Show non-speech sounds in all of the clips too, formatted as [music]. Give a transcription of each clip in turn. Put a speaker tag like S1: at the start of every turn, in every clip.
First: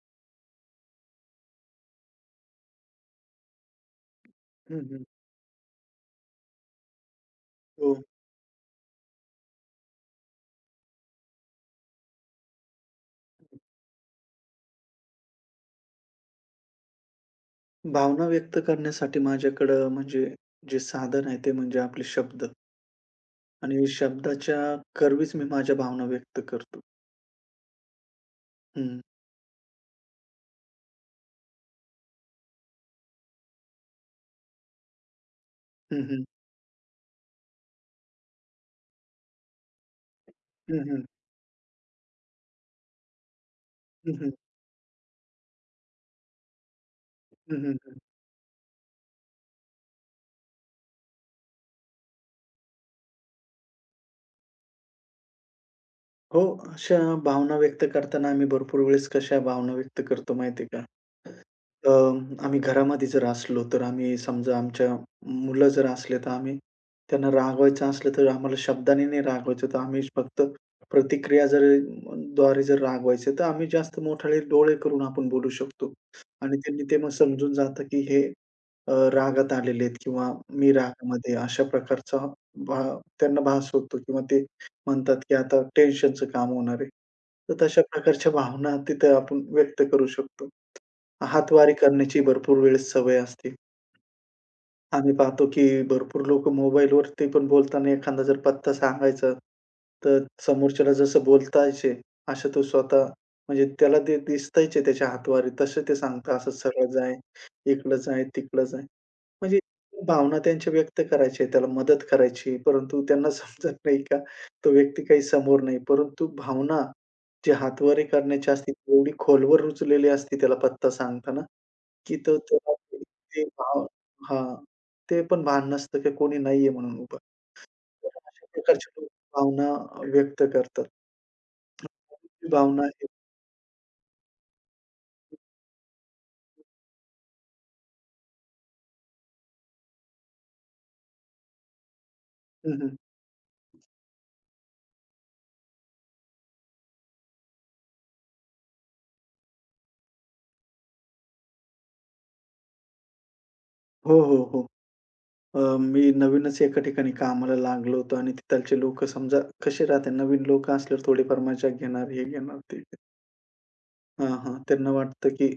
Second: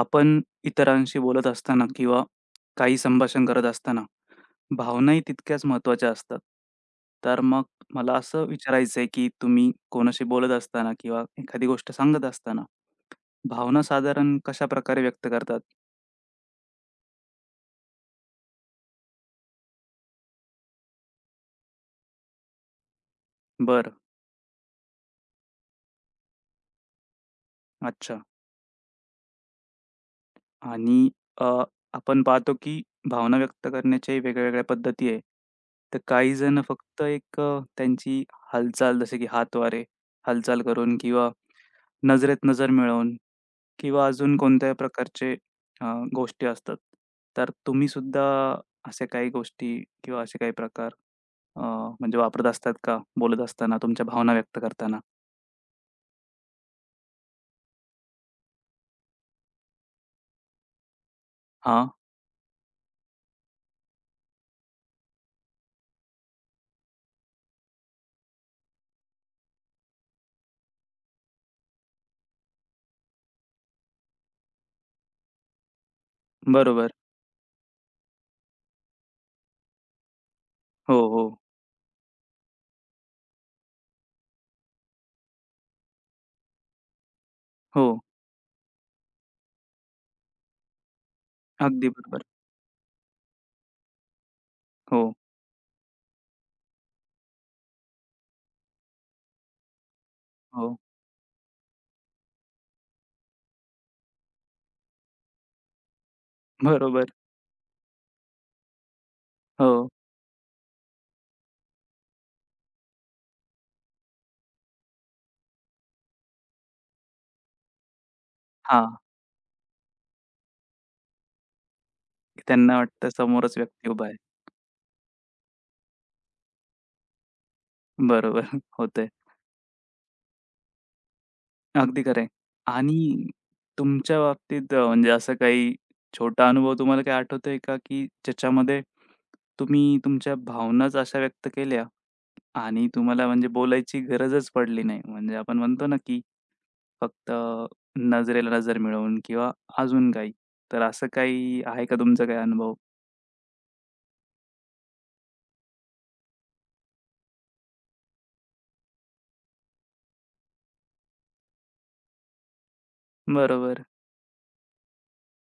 S1: आपण इतरांशी बोलत असताना किंवा काही संभाषण करत असताना
S2: हं, हं.
S1: भावनाही तितक्याच महत्त्वाच्या असतात. तर मग
S2: हो.
S1: मला असं विचारायचं आहे, की तुम्ही कोणाशी बोलत असताना किंवा एखादी गोष्ट सांगत असताना, भावना साधारण कशाप्रकारे व्यक्त करतात?
S2: भावना व्यक्त करण्यासाठी माझ्याकडं म्हणजे जे साधन आहे ते म्हणजे आपले शब्द आणि
S1: बरं,
S2: शब्दाच्या कर्वीच मी माझ्या भावना व्यक्त करतो.
S1: अच्छा.
S2: हं.
S1: आणि अ, आपण पाहतो, की भावना व्यक्त करण्याच्याही वेगळ्या पद्धती आहे. तर
S2: हं, हं.
S1: काही जण फक्त एक त्यांची हालचाल जसे की हातवारे हालचाल
S2: हं,
S1: करून
S2: हं.
S1: किंवा नजरेत नजर मिळवून किंवा
S2: हं, हं.
S1: अजून कोणत्या प्रकारचे अ, गोष्टी असतात. तर
S2: हं, हं,
S1: तुम्ही
S2: हं.
S1: सुद्धा अशा काही गोष्टी किंवा असे काही प्रकार अ, म्हणजे वापरत असतात का? बोलत असताना, तुमच्या भावना व्यक्त करताना?
S2: हो, अशा भावना व्यक्त करताना आम्ही भरपूर वेळेस कशा भावना व्यक्त करतो माहिती आहे का?
S1: हां,
S2: अ, आम्ही घरामध्ये जर असलो, तर आम्ही समजा आमच्या मुलं जर असले, तर आम्ही त्यांना रागवायचं असलं, तर आम्हाला शब्दाने नाही रागवायचं. तर आम्ही फक्त प्रतिक्रिया जर द्वारे जर रागवायचं, तर आम्ही जास्त मोठाले डोळे करून आपण बोलू शकतो. आणि त्यांनी
S1: बरोबर.
S2: ते मग समजून जातं, की हे रागात आलेले आहेत किंवा मी
S1: हो, हो.
S2: रागामध्ये आहे. अशा प्रकारचा भा त्यांना भास होतो किंवा ते म्हणतात, की आता टेन्शनचं काम होणार आहे. तर तशा
S1: हो,
S2: प्रकारच्या भावना तिथं आपण व्यक्त करू शकतो. हातवारी
S1: अगदी
S2: करण्याची
S1: बरोबर.
S2: भरपूर वेळेस सवय असते.
S1: हो,
S2: आम्ही पाहतो की भरपूर लोक मोबाईलवरती पण बोलताना एखादा जर पत्ता सांगायचा, तर
S1: हो.
S2: समोरच्याला जसं बोलतायचे, असं तो स्वतः म्हणजे त्याला ते दिसतायच आहे त्याच्या हातवारी, तसं ते सांगतात, असं सरळ
S1: बरोबर.
S2: जाय, इकडं जाय, तिकडं जाय. म्हणजे
S1: हो.
S2: भावना त्यांच्या व्यक्त करायची त्याला मदत करायची, परंतु त्यांना [laughs] समजत नाही का तो व्यक्ती काही समोर नाही. परंतु भावना जी हातवारी करण्याची असते,
S1: हां,
S2: ती एवढी खोलवर रुजलेली असते त्याला पत्ता सांगताना. की तो तेव्हा
S1: त्यांना
S2: ते
S1: वाटतं
S2: ते
S1: समोरच
S2: भाव
S1: व्यक्ती उभा आहे.
S2: हां, ते पण भान नसतं की कोणी नाहीये म्हणून उभं. तर
S1: बरोबर.
S2: अशा
S1: [laughs]
S2: प्रकारचे लोक
S1: होतंय.
S2: भावना व्यक्त करतात. [unintelligible]
S1: अगदी खरं आहे.
S2: भावना आहे.
S1: आणि तुमच्या बाबतीत म्हणजे असा काही छोटा अनुभव तुम्हाला काही आठवतोय का, की ज्याच्यामध्ये तुम्ही तुमच्या भावनाच अशा व्यक्त केल्या
S2: हं,
S1: आणि
S2: हं.
S1: तुम्हाला म्हणजे बोलायची गरजच पडली नाही? म्हणजे आपण म्हणतो ना, की फक्त नजरेला नजर मिळवून किंवा अजून काही. तर असं काही आहे का तुमचा काही अनुभव?
S2: हो, हो, हो. मी नवीनच एका ठिकाणी कामाला लागलो होतो आणि तिथलचे लोकं समजा कसे राहतात नवीन लोकं असल्यावर थोडीफार मजा घेणार, हे घेणार, ते घेणार.
S1: बरोबर.
S2: हां, हां. त्यांना वाटतं की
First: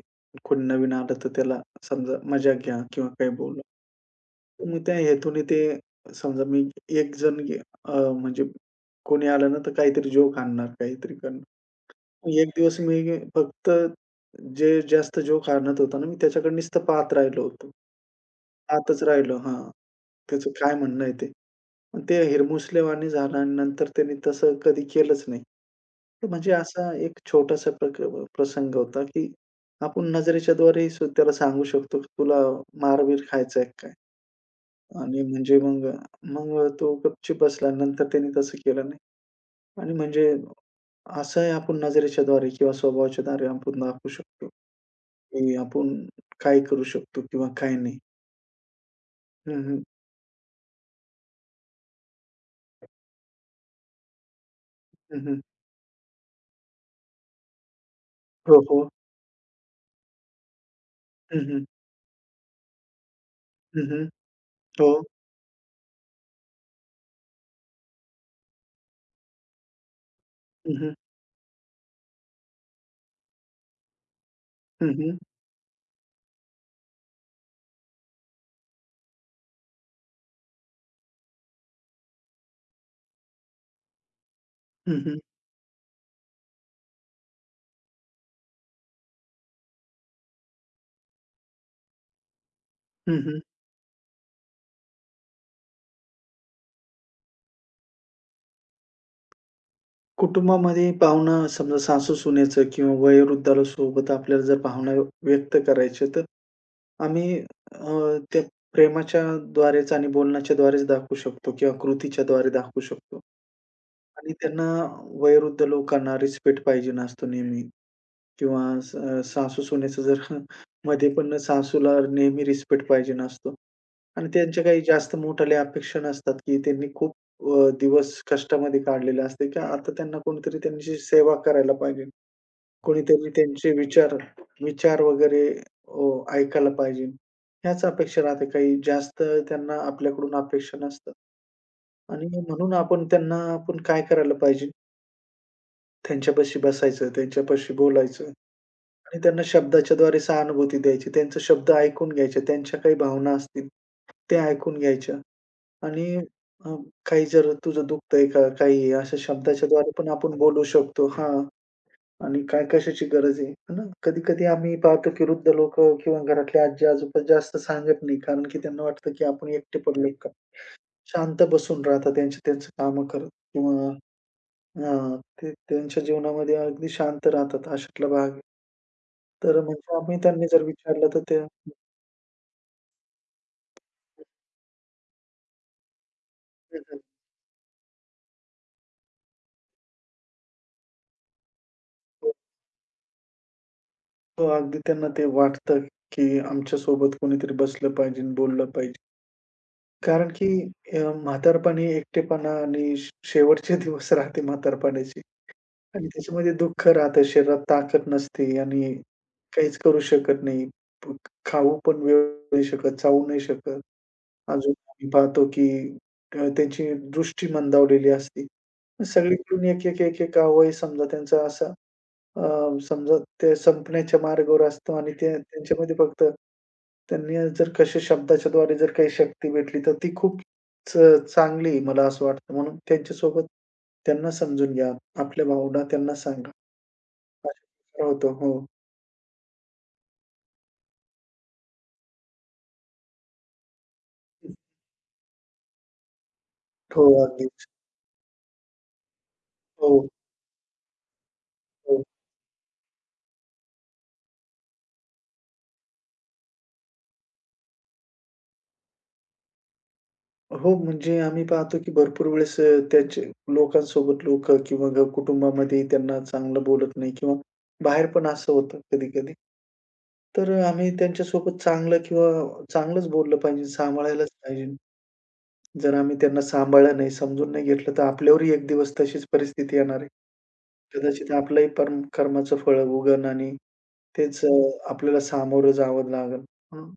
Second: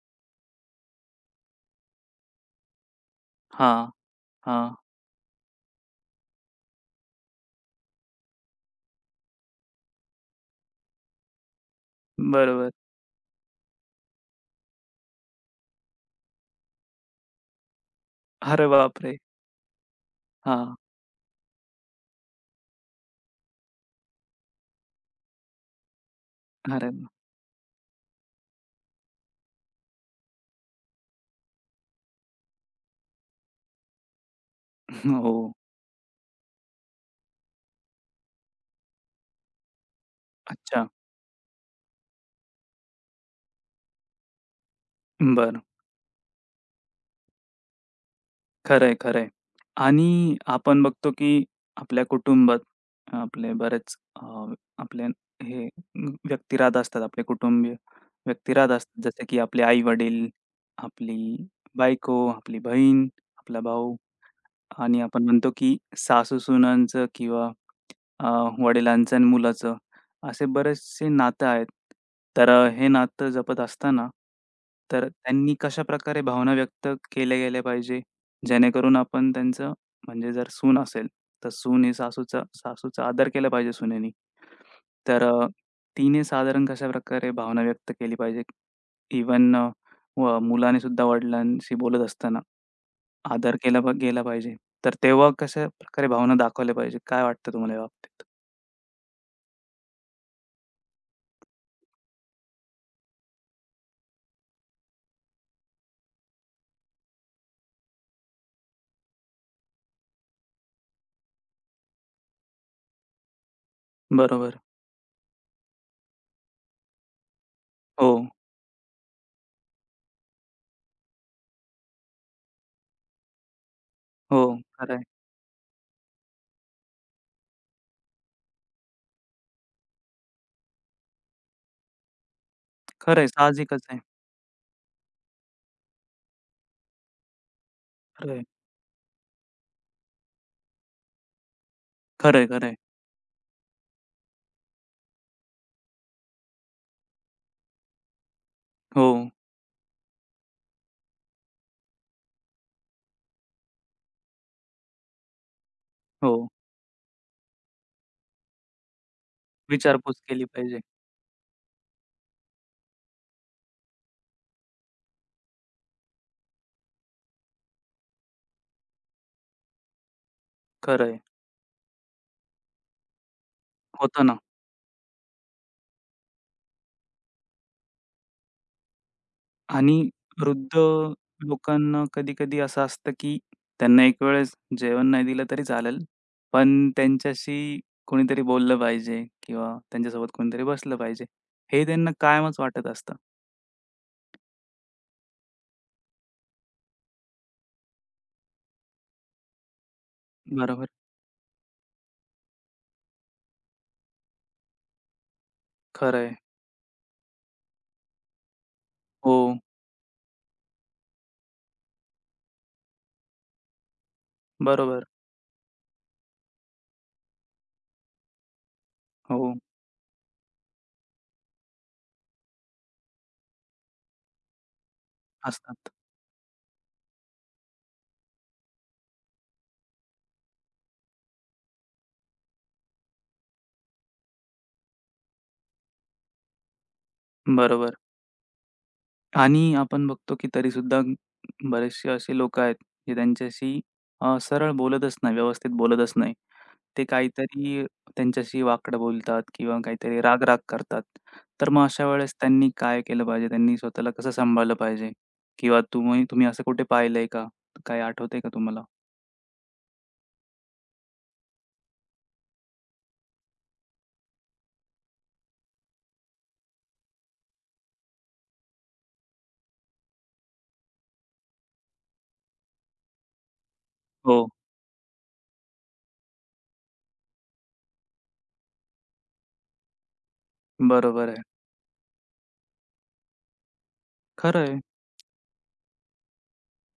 S2: कोणी नवीन आलं तर त्याला समजा मजाक घ्या किंवा काही बोला.
S1: हां, हां.
S2: मग त्या हेतूने ते समजा मी एक जण म्हणजे कोणी आलं ना, तर काहीतरी जोक आणणार, काहीतरी करणार. एक
S1: बरोबर.
S2: दिवस मी फक्त जे जास्त जोक आणत होता ना, मी त्याच्याकडे नुसतं पाहत राहिलो होतो.
S1: अरे
S2: पाहतच
S1: बापरे!
S2: राहिलो हां. त्याचं काय
S1: हां.
S2: म्हणणं आहे ते. पण ते हिरमुसलेवाणी झालं आणि नंतर त्याने तसं कधी केलंच नाही. तर म्हणजे
S1: अरे
S2: असा
S1: वाह!
S2: एक छोटासा प्रसंग होता, की आपण नजरेच्या द्वारे त्याला सांगू शकतो, की "तुला मार खायचा आहे
S1: [laughs]
S2: आणि
S1: हो.
S2: म्हणजे मग मग तो गपचूप बसला. नंतर त्याने तसं केलं नाही. आणि म्हणजे
S1: अच्छा.
S2: असं आहे आपण नजरेच्या द्वारे किंवा स्वभावाच्या द्वारे आपण दाखवू शकतो, की
S1: बरं.
S2: आपण काय करू शकतो किंवा काय नाही.
S1: खरंय, खरंय.
S2: हं, हं.
S1: आणि आपण बघतो, की आपल्या कुटुंबात आपले बरेच आपले
S2: हं, हं.
S1: हे व्यक्ती राहत असतात, आपले कुटुंबीय व्यक्ती
S2: हो,
S1: राहत
S2: हो.
S1: असतात. जसे की आपले आई-वडील, आपली
S2: हं, हं.
S1: बायको, आपली बहीण, आपला
S2: हं,
S1: भाऊ
S2: हं. हो.
S1: आणि आपण म्हणतो, की सासू-सुनांचं किंवा अ, वडिलांचं आणि मुलाचं असे
S2: हं, हं.
S1: बरेचसे नातं आहेत. तर हे नातं जपत असताना
S2: हं,
S1: तर
S2: हं.
S1: त्यांनी कशा प्रकारे भावना व्यक्त केल्या गेल्या पाहिजे, जेणेकरून आपण त्यांचं म्हणजे जर सून असेल, तर सून ही सासूचा सासूचा आदर केला पाहिजे सुनेनी.
S2: हं, हं.
S1: तर तिने साधारण कशाप्रकारे भावना व्यक्त केली पाहिजे? इव्हन मुलाने सुद्धा वडिलांशी बोलत असताना
S2: हं,
S1: आदर केला प गेला पाहिजे. तर तेव्हा कशाप्रकारे भावना दाखवल्या पाहिजे? काय वाटतं तुम्हाला या बाबतीत?
S2: कुटुंबामध्ये पाहुणं समजा सासू-सुनेचं किंवा वयोवृद्धाला सोबत आपल्याला जर भावना व्यक्त करायच्या तर आम्ही त्या प्रेमाच्या द्वारेच आणि बोलण्याच्या द्वारेच दाखवू शकतो किंवा कृतीच्या द्वारे दाखवू शकतो आणि
S1: बरोबर.
S2: त्यांना वयोवृद्ध लोकांना रिस्पेक्ट पाहिजे असतो नेहमी.
S1: हो,
S2: किंवा सासू-सुनेचं जर [laughs] मध्ये पण सासूला नेहमी रिस्पेक्ट पाहिजे असतो आणि
S1: हो.
S2: त्यांच्या काही
S1: खरं आहे.
S2: जास्त मोठाल्या अपेक्षा नसतात, की त्यांनी खूप दिवस कष्टामध्ये काढलेले असते, की आता त्यांना कोणीतरी त्यांची सेवा करायला पाहिजे.
S1: खरं आहे,
S2: कोणीतरी त्यांचे
S1: साहजिकच आहे.
S2: विचार विचार वगैरे ऐकायला पाहिजे. ह्याच अपेक्षा
S1: खरं आहे.
S2: राहते. काही जास्त त्यांना आपल्याकडून अपेक्षा नसतात आणि
S1: खरं आहे, खरं
S2: म्हणून
S1: आहे.
S2: आपण त्यांना काय करायला पाहिजे? त्यांच्यापाशी बसायचं, त्यांच्यापाशी बोलायचं.
S1: हो,
S2: आणि त्यांना शब्दाच्याद्वारे सहानुभूती द्यायची. त्यांचे शब्द ऐकून घ्यायचे. त्यांच्या काही भावना असतील, ते ऐकून घ्यायच्या आणि
S1: हो.
S2: अ, काही जर तुझं दुखतंय का? काही अशा शब्दाच्याद्वारे पण
S1: विचारपूस
S2: आपण
S1: केली
S2: बोलू
S1: पाहिजे.
S2: शकतो. हां. आणि काय कशाची गरज आहे? है ना? कधी-कधी आम्ही पाहतो की वृद्ध लोकं किंवा घरातले आजी-आजोबा जास्त सांगत नाही. कारण की त्यांना वाटतं की आपण एकटे पडलोय काय?
S1: खरं
S2: शांत बसून राहतात त्यांची त्यांची कामं करत किंवा
S1: होतं ना
S2: अ, ते त्यांच्या जीवनामध्ये अगदी शांत राहतात. अशातला भाग आहे. तर म्हणजे
S1: आणि
S2: आम्ही त्यांनी जर
S1: वृद्ध
S2: विचारलं तर ते हं,
S1: लोकांना कधी-कधी असं असतं, की त्यांना एक वेळेस जेवण नाही दिलं तरी चालेल, पण
S2: हं.
S1: त्यांच्याशी कोणीतरी बोललं पाहिजे किंवा त्यांच्यासोबत कोणीतरी बसलं पाहिजे. हे त्यांना
S2: हो,
S1: कायमच वाटत असतं.
S2: हो, अगदी त्यांना ते वाटतं, की आमच्यासोबत कोणीतरी बसलं पाहिजे, बोललं पाहिजे. कारण की
S1: बरोबर.
S2: अ, म्हातारपणी एकटेपणा आणि शेवटचे दिवस राहते म्हातारपणाचे आणि
S1: खरं
S2: त्याच्यामध्ये दुःख राहतं, शरीरात ताकद नसते आणि
S1: हो,
S2: काहीच करू शकत नाही. प खाऊ पण वेळ नाही शकत, चावू नाही शकत. अजून
S1: बरोबर.
S2: आम्ही पाहतो, की त्यांची दृष्टी मंदावलेली असते.
S1: हो,
S2: सगळीकडून एक अवयव समजा त्यांचा असा समजा ते संपण्याच्या मार्गावर असतो आणि ते
S1: असतात.
S2: त्यांच्यामध्ये फक्त त्यांनी जर कशा शब्दाच्या द्वारे जर काही शक्ती भेटली, तर ती खूप च चांगली आहे मला असं वाटतं. म्हणून त्यांच्यासोबत त्यांना समजून घ्या. आपल्या भावना त्यांना सांगा.
S1: बरोबर.
S2: अशा होतं. हो.
S1: आणि आपण बघतो की तरीसुद्धा बरेचसे असे लोकं आहेत, जे त्यांच्याशी सरळ बोलतच नाही, व्यवस्थित बोलतच नाही.
S2: हो,
S1: ते
S2: अगदीच.
S1: काहीतरी त्यांच्याशी वाकडं बोलतात किंवा
S2: हो,
S1: काहीतरी राग-राग करतात. तर मग
S2: हो.
S1: अशा वेळेस त्यांनी काय केलं पाहिजे? त्यांनी स्वतःला कसं सांभाळलं पाहिजे? किंवा तुम्ही तुम्ही असं कुठे पाहिलंय का? काही आठवतंय का तुम्हाला?
S2: हो, म्हणजे आम्ही पाहतो की भरपूर वेळेस त्याचे लोकांसोबत लोकं किंवा कुटुंबामध्ये त्यांना चांगलं बोलत नाही किंवा बाहेर पण असं होतं कधी-कधी. तर आम्ही त्यांच्यासोबत चांगलं किंवा चांगलंच बोललं पाहिजे, सांभाळायलाच
S1: हो,
S2: पाहिजे. जर आम्ही त्यांना सांभाळलं नाही, समजून नाही घेतलं, तर आपल्यावरही एक दिवस तशीच परिस्थिती येणार आहे.
S1: बरोबर
S2: कदाचित
S1: आहे.
S2: आपलंही परम कर्माचं फळ उगन आणि तेच
S1: खरं आहे.
S2: आपल्याला सामोरं जावं लागेल. म्हणून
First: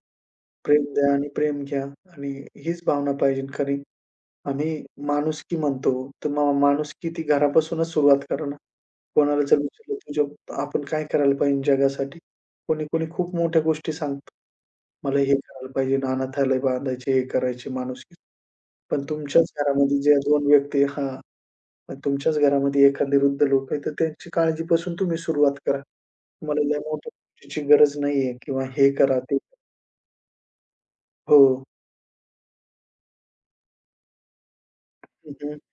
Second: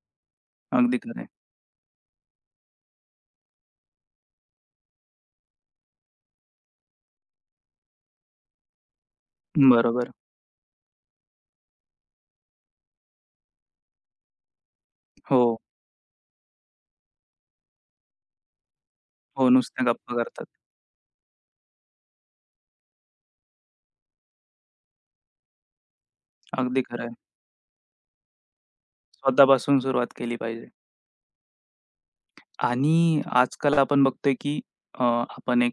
S2: प्रेम
S1: अगदी
S2: द्या
S1: खरं आहे.
S2: आणि प्रेम घ्या आणि हीच भावना पाहिजे. कारण आम्ही माणुसकी म्हणतो, तर माणुसकी ती घरापासूनच सुरुवात करा ना. कोणाला जर विचारलं,
S1: बरोबर.
S2: "तुझ्या आपण काय करायला पाहिजे जगासाठी?" कोणी-कोणी खूप मोठ्या गोष्टी सांगतं. मला हे
S1: हो,
S2: करायला पाहिजे, अनाथालय बांधायचे, हे करायचे माणुसकी. पण
S1: हो.
S2: तुमच्याच
S1: नुसत्या
S2: घरामध्ये
S1: गप्पा
S2: ज्या
S1: करतात.
S2: 2 व्यक्ती हां, पण तुमच्याच घरामध्ये एखादे वृद्ध लोक आहेत, तर त्यांची काळजीपासून तुम्ही सुरुवात करा. तुम्हाला लय
S1: अगदी खरं
S2: मोठ्या
S1: आहे.
S2: गोष्टीची गरज नाहीये किंवा हे करा, ते
S1: स्वतःपासून सुरुवात केली पाहिजे.
S2: हो.
S1: आणि आजकाल आपण बघतोय की
S2: हं, हं.
S1: आपण एक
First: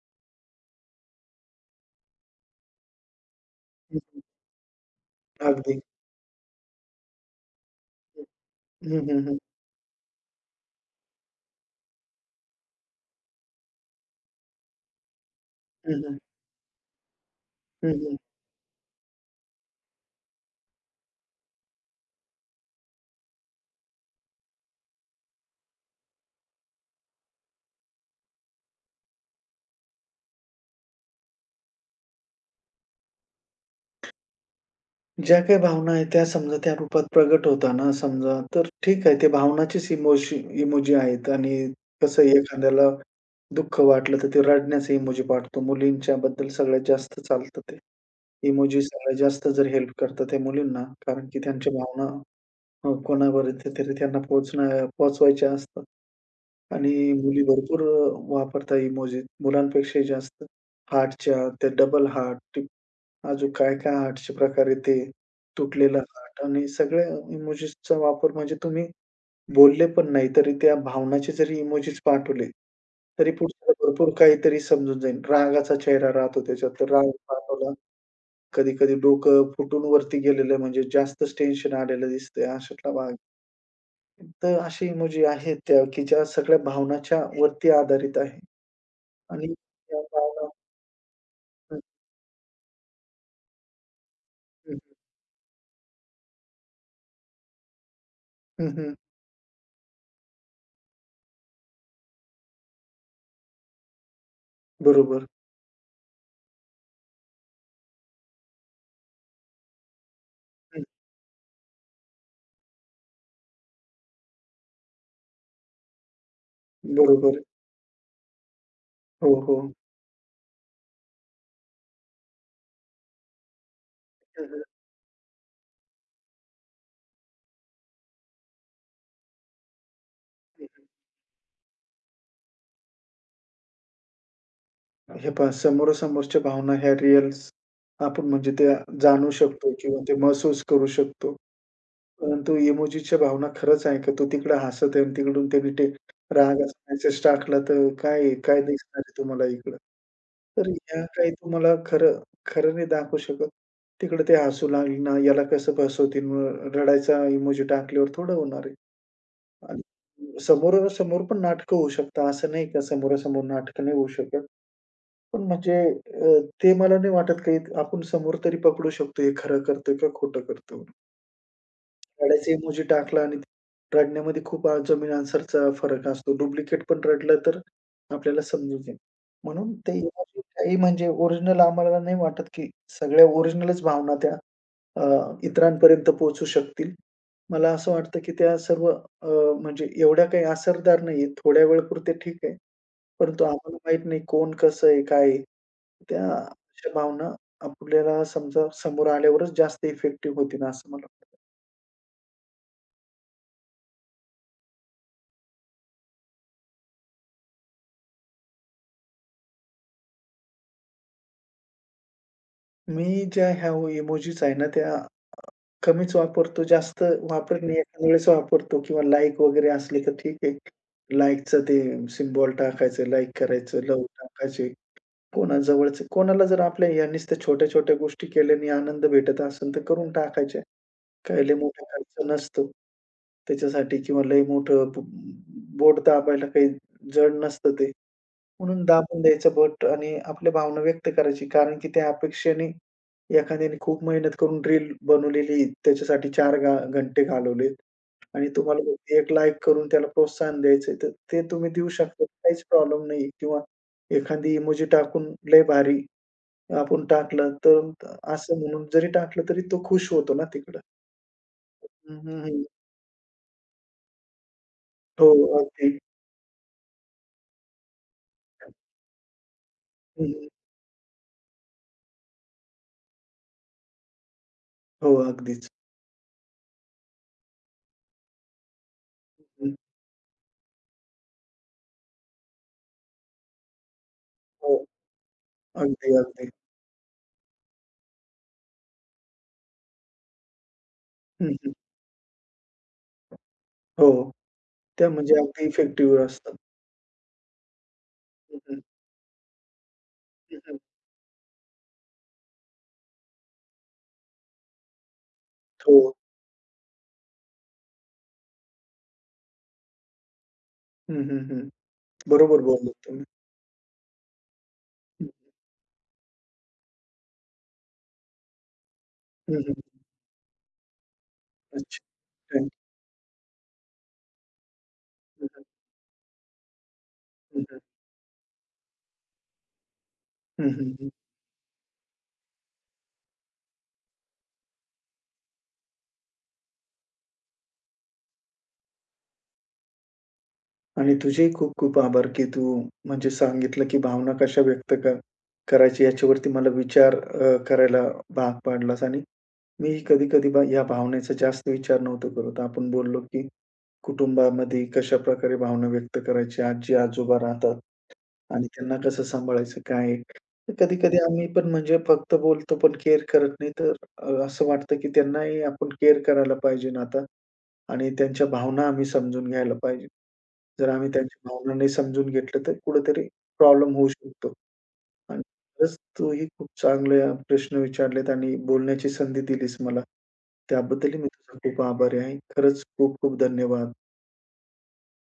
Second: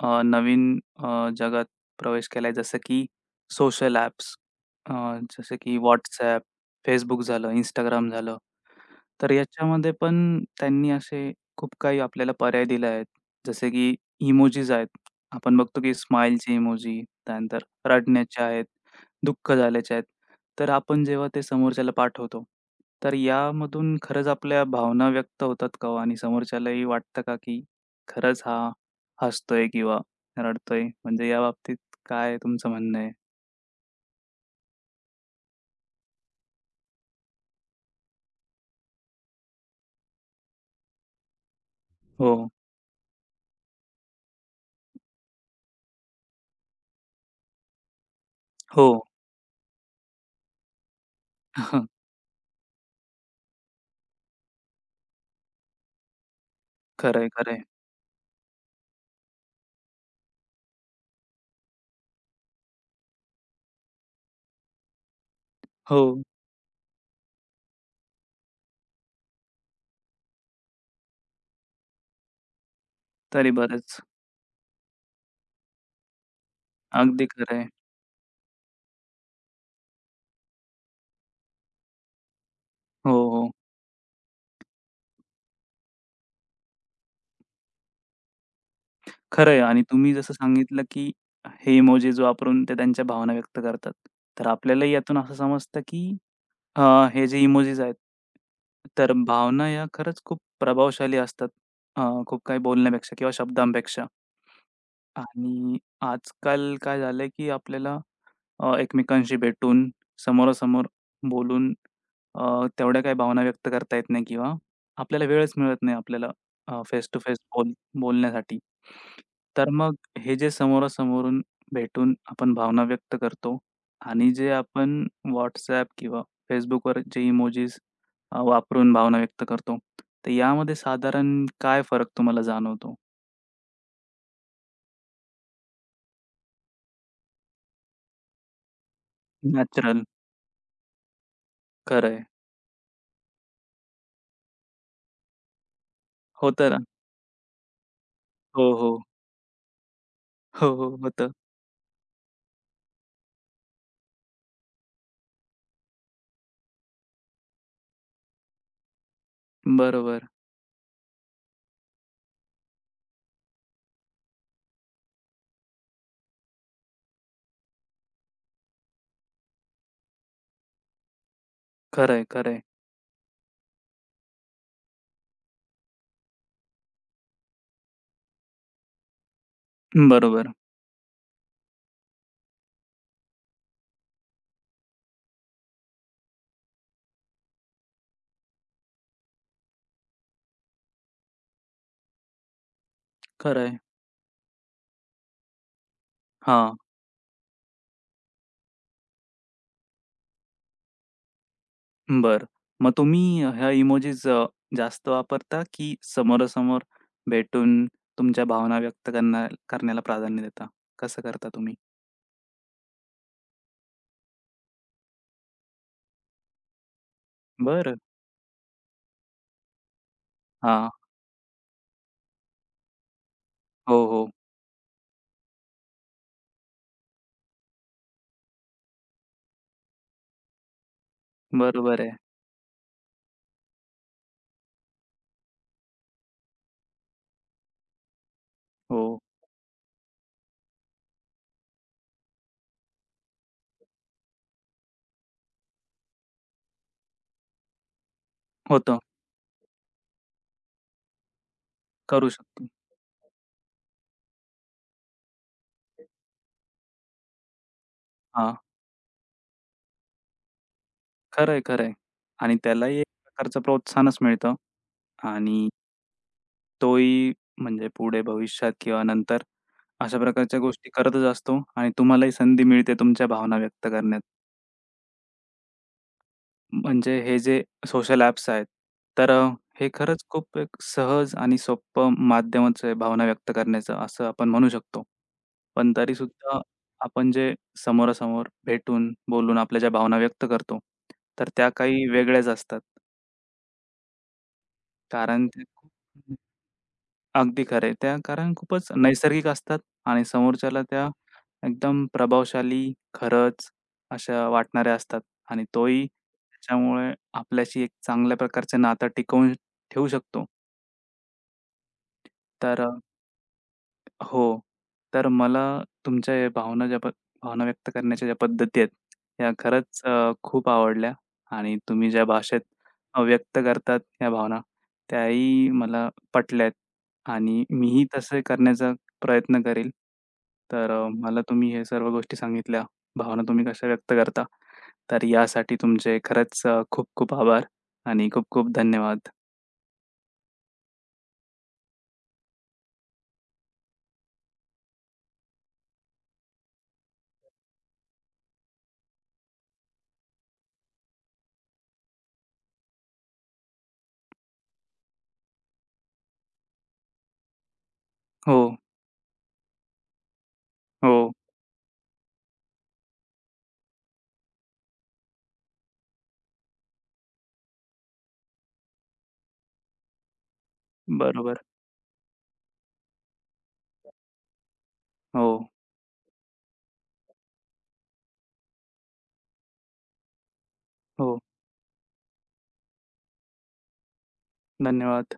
S1: नवीन जगात प्रवेश केलाय जसं की सोशल
S2: हं, हं.
S1: ॲप्स अ, जसं की
S2: अगदी.
S1: WhatsApp, Facebook झालं, इंस्टाग्राम झालं.
S2: हं, हं,
S1: तर
S2: हं.
S1: याच्यामध्ये पण त्यांनी असे खूप काही आपल्याला पर्याय दिले आहेत. जसे की इमोजीज आहेत. आपण बघतो की
S2: हं, हं.
S1: स्माईलचे इमोजी, त्यानंतर
S2: हं, हं.
S1: रडण्याचे आहेत, दुःख झाल्याचे आहेत. तर आपण जेव्हा ते समोरच्याला पाठवतो, तर यामधून खरंच आपल्या भावना व्यक्त होतात का हो? आणि समोरच्यालाही वाटतं का, की खरंच हा हसतोय किंवा रडतोय? म्हणजे याबाबतीत काय तुमचं म्हणणं आहे?
S2: ज्या काही भावना आहेत त्या समजा त्या रूपात प्रगट होताना समजा, तर ठीक आहे, ते भावनाचेच इमोजी आहेत आणि कसं
S1: हो,
S2: एखाद्याला दुःख वाटलं तर ते रडण्याचे इमोजी पाठवतो. मुलींच्या बद्दल सगळ्यात जास्त चालतं ते. इमोजी
S1: हो.
S2: सगळ्यात जास्त जर हेल्प करतात त्या मुलींना, कारण की त्यांच्या
S1: [laughs]
S2: भावना कोणापर्यंत तरी त्यांना पोहोचवायच्या असतात. आणि
S1: खरं
S2: मुली
S1: आहे,
S2: भरपूर वापरतात इमोजी मुलांपेक्षाही जास्त. हार्टच्या ते डबल हार्ट, टिप अजून काय-काय हार्टचे प्रकार आहेत ते, तुटलेला
S1: हो,
S2: हार्ट आणि सगळ्या इमोजीसचा वापर म्हणजे तुम्ही बोलले पण नाही, तरी त्या भावनाचे जरी इमोजीस पाठवले, तरी
S1: तरी
S2: पुढच्याला
S1: बरंच.
S2: भरपूर काहीतरी समजून जाईल. रागाचा चेहरा राहतो त्याच्यात, तर राग
S1: अगदी खरं
S2: पाठवला. कधी-कधी डोकं फुटून वरती गेलेलं आहे, म्हणजे जास्तच टेन्शन आलेलं दिसतंय, अशातला भाग
S1: हो,
S2: आहे.
S1: हो.
S2: तर असे इमोजी आहेत त्या, की ज्या सगळ्या भावनाच्या वरती आधारित आहे आणि
S1: खरं आणि
S2: त्या
S1: तुम्ही जसं
S2: भावना
S1: सांगितलं, की हे
S2: हं,
S1: इमोजीज वापरून ते त्यांच्या भावना व्यक्त करतात. तर
S2: हं,
S1: आपल्यालाही यातून असं समजतं, की अ, हे जे इमोजीस आहेत,
S2: हं, हं.
S1: तर भावना या खरंच खूप प्रभावशाली असतात. अ, खूप काही बोलण्यापेक्षा किंवा शब्दांपेक्षा
S2: बरोबर.
S1: आणि आजकाल काय झालंय, की आपल्याला एकमेकांशी भेटून,
S2: हं,
S1: समोरासमोर बोलून तेवढ्या काही भावना व्यक्त करता येत नाही किंवा आपल्याला वेळच मिळत नाही आपल्याला फेस टू फेस
S2: बरोबर.
S1: बोलण्यासाठी.
S2: हो,
S1: तर
S2: हो.
S1: मग हे जे समोरासमोरून भेटून आपण भावना व्यक्त करतो आणि
S2: हं,
S1: जे
S2: हं.
S1: आपण WhatsApp किंवा Facebookवर जे इमोजीस वापरून भावना व्यक्त करतो, तर यामध्ये
S2: हं,
S1: साधारण काय फरक तुम्हाला जाणवतो?
S2: हे पहा समोरासमोरच्या भावना ह्या रिअल्स आपण म्हणजे त्या जाणू शकतो किंवा
S1: नॅचरल.
S2: ते महसूस करू शकतो.
S1: खरं
S2: परंतु इमोजीच्या भावना खरंच आहे का? तो तिकडे हसत आहे आणि तिकडून त्याने ते
S1: होतं ना.
S2: रागाचा मेसेज टाकला तर काय काय
S1: हो,
S2: दिसणार
S1: हो.
S2: आहे तुम्हाला इकडं?
S1: हो,
S2: तर
S1: हो.
S2: ह्या काही
S1: होतं.
S2: तुम्हाला खरं खरं नाही दाखवू शकत. तिकडे ते हसू लागले ना, याला कसं फसवतील मग रडायचा इमोजी टाकल्यावर थोडं होणार आहे.
S1: बरोबर.
S2: आणि समोरासमोर पण नाटकं होऊ शकतात. असं नाही का समोरासमोर नाटकं नाही होऊ शकत. पण म्हणजे ते मला नाही वाटत काही आपण समोर तरी पकडू शकतो हे खरं करतोय का खोटं करतोय म्हणून.
S1: खरंय,
S2: रडायचा
S1: खरंय.
S2: इमोजी टाकला आणि रडण्यामध्ये खूप जमीन आन्सरचा फरक असतो. डुप्लिकेट पण रडलं तर आपल्याला समजून जाईल. म्हणून ते इमोजी
S1: बरोबर.
S2: काही म्हणजे ओरिजिनल आम्हाला नाही वाटत, की सगळ्या ओरिजिनलच भावना त्या अ, इतरांपर्यंत पोहोचू शकतील. मला असं वाटतं, की त्या सर्व म्हणजे एवढ्या काही असरदार नाहीये. थोड्या वेळापुरते ठीक आहे. परंतु आम्हाला
S1: खरंय.
S2: माहीत नाही कोण कसं आहे, काय आहे? त्या
S1: हां,
S2: अशा भावना आपल्याला समजा समोर आल्यावरच जास्त इफेक्टिव्ह होतील असं मला वाटतं.
S1: बरं. मग तुम्ही ह्या इमोजीस जास्त वापरता की समोरासमोर भेटून तुमच्या भावना व्यक्त करण्याला प्राधान्य देता? कसं करता तुम्ही?
S2: मी ज्या ह्या इमोजीस आहे ना त्या कमीच वापरतो, जास्त वापरत नाही.
S1: बरं.
S2: एखाद्या वेळेस वापरतो किंवा लाइक वगैरे असले तर ठीक आहे.
S1: हां.
S2: लाइकचं ते सिम्बॉल टाकायचं, लाइक करायचं,
S1: हो,
S2: लव्ह
S1: हो.
S2: टाकायचे. कोणा जवळचं कोणाला जर आपल्या ह्या नुसत्या छोट्या-छोट्या गोष्टी केल्याने आनंद भेटत असेल तर करून टाकायचे. काही लय मोठा
S1: बरोबर आहे.
S2: खर्च नसतो त्याच्यासाठी किंवा लय मोठं बोट दाबायला काही जड नसतं ते. म्हणून दाबून
S1: हो.
S2: द्यायचं बट आणि आपल्या भावना व्यक्त करायची. कारण की त्या अपेक्षेने एखाद्याने खूप मेहनत करून रील बनवलेली, त्याच्यासाठी 4 घंटे घालवलेत आणि तुम्हाला
S1: होतं.
S2: फक्त 1 लाइक करून त्याला प्रोत्साहन द्यायचंय, तर ते तुम्ही देऊ शकता.
S1: करू
S2: काहीच
S1: शकतो.
S2: प्रॉब्लेम नाही किंवा एखादी इमोजी टाकून लय भारी आपण टाकलं, तर
S1: हां.
S2: असं म्हणून जरी टाकलं, तरी तो खुश होतो ना तिकडं.
S1: खरंय, खरंय.
S2: हं, हं,
S1: आणि
S2: हं.
S1: त्यालाही एक प्रकारचं प्रोत्साहनच मिळतं
S2: हो,
S1: आणि
S2: अगदी.
S1: तोही म्हणजे पुढे भविष्यात किंवा नंतर अशा
S2: हं, हं.
S1: प्रकारच्या गोष्टी करतच असतो आणि तुम्हालाही संधी मिळते तुमच्या भावना व्यक्त करण्यात.
S2: हो, अगदीच.
S1: म्हणजे हे जे सोशल ॲप्स आहेत, तर
S2: हं.
S1: हे खरंच खूप एक सहज आणि सोपं माध्यमच आहे भावना व्यक्त करण्याचं असं आपण म्हणू
S2: हो,
S1: शकतो. पण
S2: अगदी, अगदी.
S1: तरीसुद्धा आपण जे समोरासमोर भेटून, बोलून आपल्या ज्या भावना व्यक्त करतो, तर
S2: हं,
S1: त्या
S2: हं.
S1: काही वेगळ्याच असतात.
S2: हो, त्या म्हणजे
S1: कारण ते
S2: अगदी इफेक्टिव्ह असतात.
S1: अगदी खरं आहे. त्या कारण
S2: हं, हं.
S1: खूपच नैसर्गिक असतात आणि
S2: हं, हं.
S1: समोरच्याला त्या एकदम प्रभावशाली, खरंच अशा वाटणाऱ्या असतात आणि
S2: हो.
S1: तोही त्याच्यामुळे आपल्याशी एक चांगल्या प्रकारचं नातं टिकवून ठेवू शकतो.
S2: हं, हं, हं. बरोबर
S1: तर
S2: बोललात तुम्ही.
S1: हो. तर मला तुमच्या या भावना ज्या प भावना व्यक्त करण्याच्या ज्या पद्धती आहेत, ह्या
S2: हं, हं, हं.
S1: खरंच खूप आवडल्या आणि
S2: अच्छा.
S1: तुम्ही ज्या भाषेत
S2: थँक
S1: व्यक्त करतात या भावना,
S2: यू. हं,
S1: त्याही मला पटल्यात आणि
S2: हं.
S1: मीही तसे करण्याचा प्रयत्न करेल.
S2: हं,
S1: तर
S2: हं, हं.
S1: मला तुम्ही हे सर्व गोष्टी सांगितल्या, भावना तुम्ही कशा व्यक्त करता. तर यासाठी तुमचे खरंच खूप खूप आभार आणि खूप खूप धन्यवाद.
S2: आणि तुझेही खूप खूप आभार, की तू म्हणजे सांगितलं, की भावना कशा व्यक्त कर करायची याच्यावरती मला विचार करायला भाग पाडलास आणि मीही कधी-कधी या भावनेचा जास्त विचार नव्हतो करत. आपण बोललो, की कुटुंबामध्ये कशाप्रकारे भावना व्यक्त करायची? आजी-आजोबा राहतात
S1: हो,
S2: आणि त्यांना कसं सांभाळायचं, काय आहे? तर
S1: हो.
S2: कधी-कधी आम्ही पण म्हणजे फक्त बोलतो, पण केअर करत नाही. तर असं वाटतं की त्यांनाही आपण केअर करायला पाहिजे ना आता आणि त्यांच्या भावना आम्ही समजून घ्यायला पाहिजे. जर आम्ही त्यांच्या
S1: बरोबर.
S2: भावना नाही समजून घेतलं, तर कुठेतरी प्रॉब्लेम होऊ शकतो. आणि
S1: हो,
S2: खरंच तूही खूप चांगले प्रश्न विचारलेत आणि बोलण्याची संधी दिलीस मला. त्याबद्दलही मी
S1: हो.
S2: तुझा खूप आभारी आहे. खरंच खूप खूप धन्यवाद.
S1: धन्यवाद.